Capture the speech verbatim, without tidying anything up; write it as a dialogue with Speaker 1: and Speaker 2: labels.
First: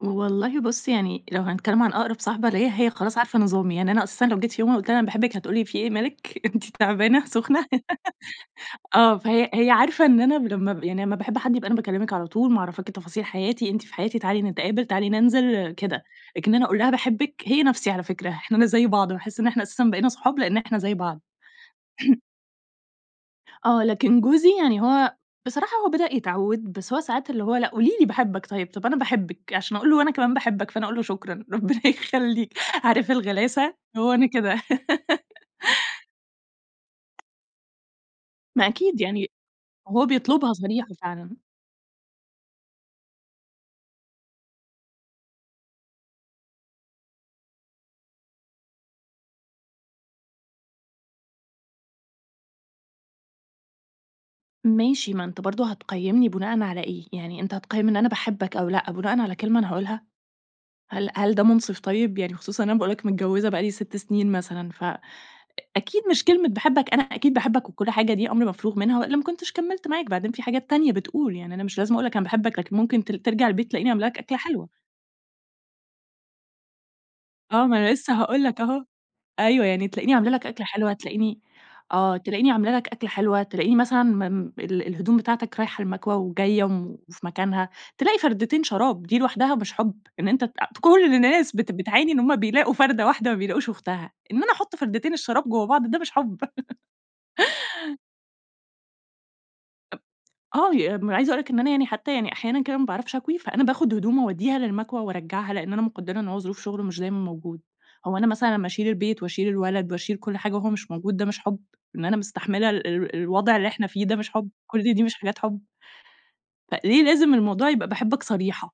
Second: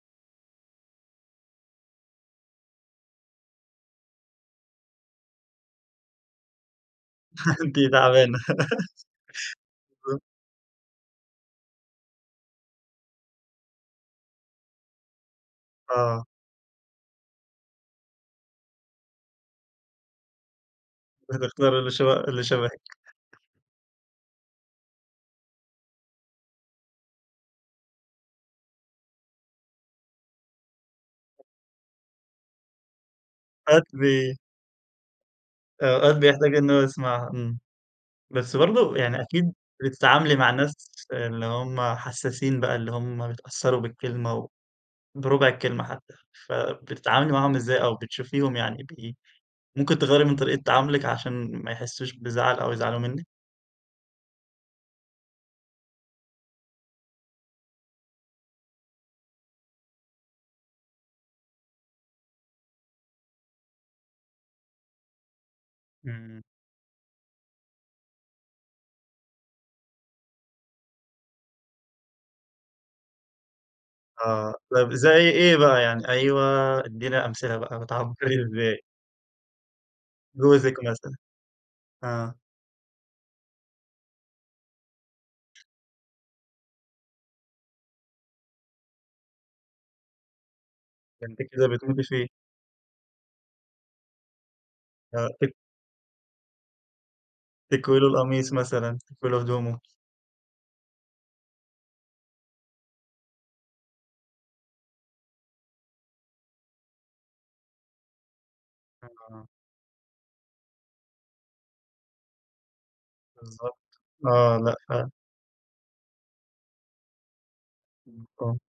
Speaker 1: والله بُص يعني لو هنتكلم عن أقرب صاحبة ليَّ، هي خلاص عارفة نظامي يعني، أنا أساسًا لو جيت يوم وقلت لها أنا باحبِك هتقول لي في إيه، مالِك، أنتِ تعبانة، سخنة؟
Speaker 2: أنتِ تعبانة.
Speaker 1: آه، فهي هي عارفة إن
Speaker 2: بالضبط.
Speaker 1: أنا لما ب يعني ما باحب حد يبقى أنا باكلمِك على طول، معرفاكِ تفاصيل حياتي، أنتِ في حياتي، تعالي نتقابل، تعالي ننزل كده،
Speaker 2: آه.
Speaker 1: لكن أنا أقول لها باحبِك، هي نفسي على فكرة، إحنا أنا زي بعض، باحس إن إحنا أساسًا بقينا صحاب لأن إحنا زي بعض.
Speaker 2: فتختار اللي ش اللي شبهِك.
Speaker 1: آه، لكن جوزي يعني هو بصراحة هو بدأ يتعود، بس هو ساعات اللي هو لأ قولي لي باحبك طيب، طب أنا باحبِك، عشان أقول له أنا كمان باحبك، فأنا أقول له شكرًا ربنا يخليك، عارف الغلاسة،
Speaker 2: أوقات
Speaker 1: هو أنا
Speaker 2: ب
Speaker 1: كده.
Speaker 2: أوقات بيحتاج إن هو يسمعها، امم بس
Speaker 1: ما
Speaker 2: برضه
Speaker 1: أكيد
Speaker 2: يعني
Speaker 1: يعني
Speaker 2: أكيد
Speaker 1: هو
Speaker 2: بتتعاملي مع
Speaker 1: بيطلبها
Speaker 2: الناس
Speaker 1: صريحة فعلًا.
Speaker 2: اللي هُم حساسين بقى، اللي هُم بيتأثروا بالكلمة وبربع الكلمة حتى، فبتتعاملي معاهم إزاي؟ أو بتشوفيهم يعني ب ممكن تغيَّري من طريقة تعاملِك عشان ما يحسوش بزعل أو يزعلوا منِّك؟
Speaker 1: ماشي، ما أنت برضه هتقيمني بناءً على إيه، يعني، أنت هتقيم أنا باحبك أو لأ بناءً على كلمة أنا هاقولها، هل هل ده منصف طيب، يعني خصوصًا إن أنا باقول لك متجوزة بقى لي ست سنين مثلًا، فأكيد مش
Speaker 2: إمم.
Speaker 1: كلمة باحبك، أنا أكيد باحبك وكل حاجة، دي أمر مفروغ منها، وإلا ما كنتش كملت معاك، بعدين في حاجات تانية بتقول يعني، أنا مش لازم أقول لك أنا باحبك، لكن ممكن ت ترجع البيت تلاقيني عاملة لك أكلة
Speaker 2: آه
Speaker 1: حلوة.
Speaker 2: طيب زي إيه بقى يعني أيوه ادِّينا أمثلة
Speaker 1: آه ما
Speaker 2: بقى
Speaker 1: أنا لسه
Speaker 2: بتعبري
Speaker 1: هاقول لك
Speaker 2: إزاي؟
Speaker 1: أهو، أيوه يعني تلاقيني عاملة لك أكلة
Speaker 2: جوزِك
Speaker 1: حلوة،
Speaker 2: مثلًا،
Speaker 1: تلاقيني آه،
Speaker 2: آه.
Speaker 1: تلاقيني عاملة لك أكلة حلوة، تلاقيني مثلًا م م ال الهدوم بتاعتك رايحة المكوى وجاية وفي مكانها، تلاقي فردتين شراب دي لوحدها مش حب؟ إن أنت ت كل
Speaker 2: ده أنتِ
Speaker 1: الناس
Speaker 2: كده
Speaker 1: بت
Speaker 2: بتموتي
Speaker 1: بتعاني إن
Speaker 2: فيه.
Speaker 1: هُم بيلاقوا فردة واحدة ما بيلاقوش أختها، إن أنا أحط فردتين
Speaker 2: آه
Speaker 1: الشراب
Speaker 2: تك
Speaker 1: جوا بعض، ده مش حب؟
Speaker 2: تكوي له القميص مثلًا تكوي له هدومه.
Speaker 1: آه، ي م عايزة أقول لك إن أنا يعني حتى يعني أحيانًا كده ما باعرفش أكوي، فأنا باخد هدومه أوديها للمكوى وأرجعها، لإن أنا مقدرة إن هو ظروف شغله مش دايمًا موجود، هو أنا مثلًا لمّا أشيل البيت
Speaker 2: آه.
Speaker 1: وأشيل الولد وأشيل كل حاجة وهو مش موجود، ده مش حب؟ إن أنا مستحملة ال ال الوضع اللي
Speaker 2: بالضبط،
Speaker 1: إحنا فيه، ده مش حب؟
Speaker 2: آه
Speaker 1: كل دي
Speaker 2: لأ.
Speaker 1: مش حاجات حب؟ فليه لازم الموضوع يبقى باحبك
Speaker 2: امم، آه.
Speaker 1: صريحة.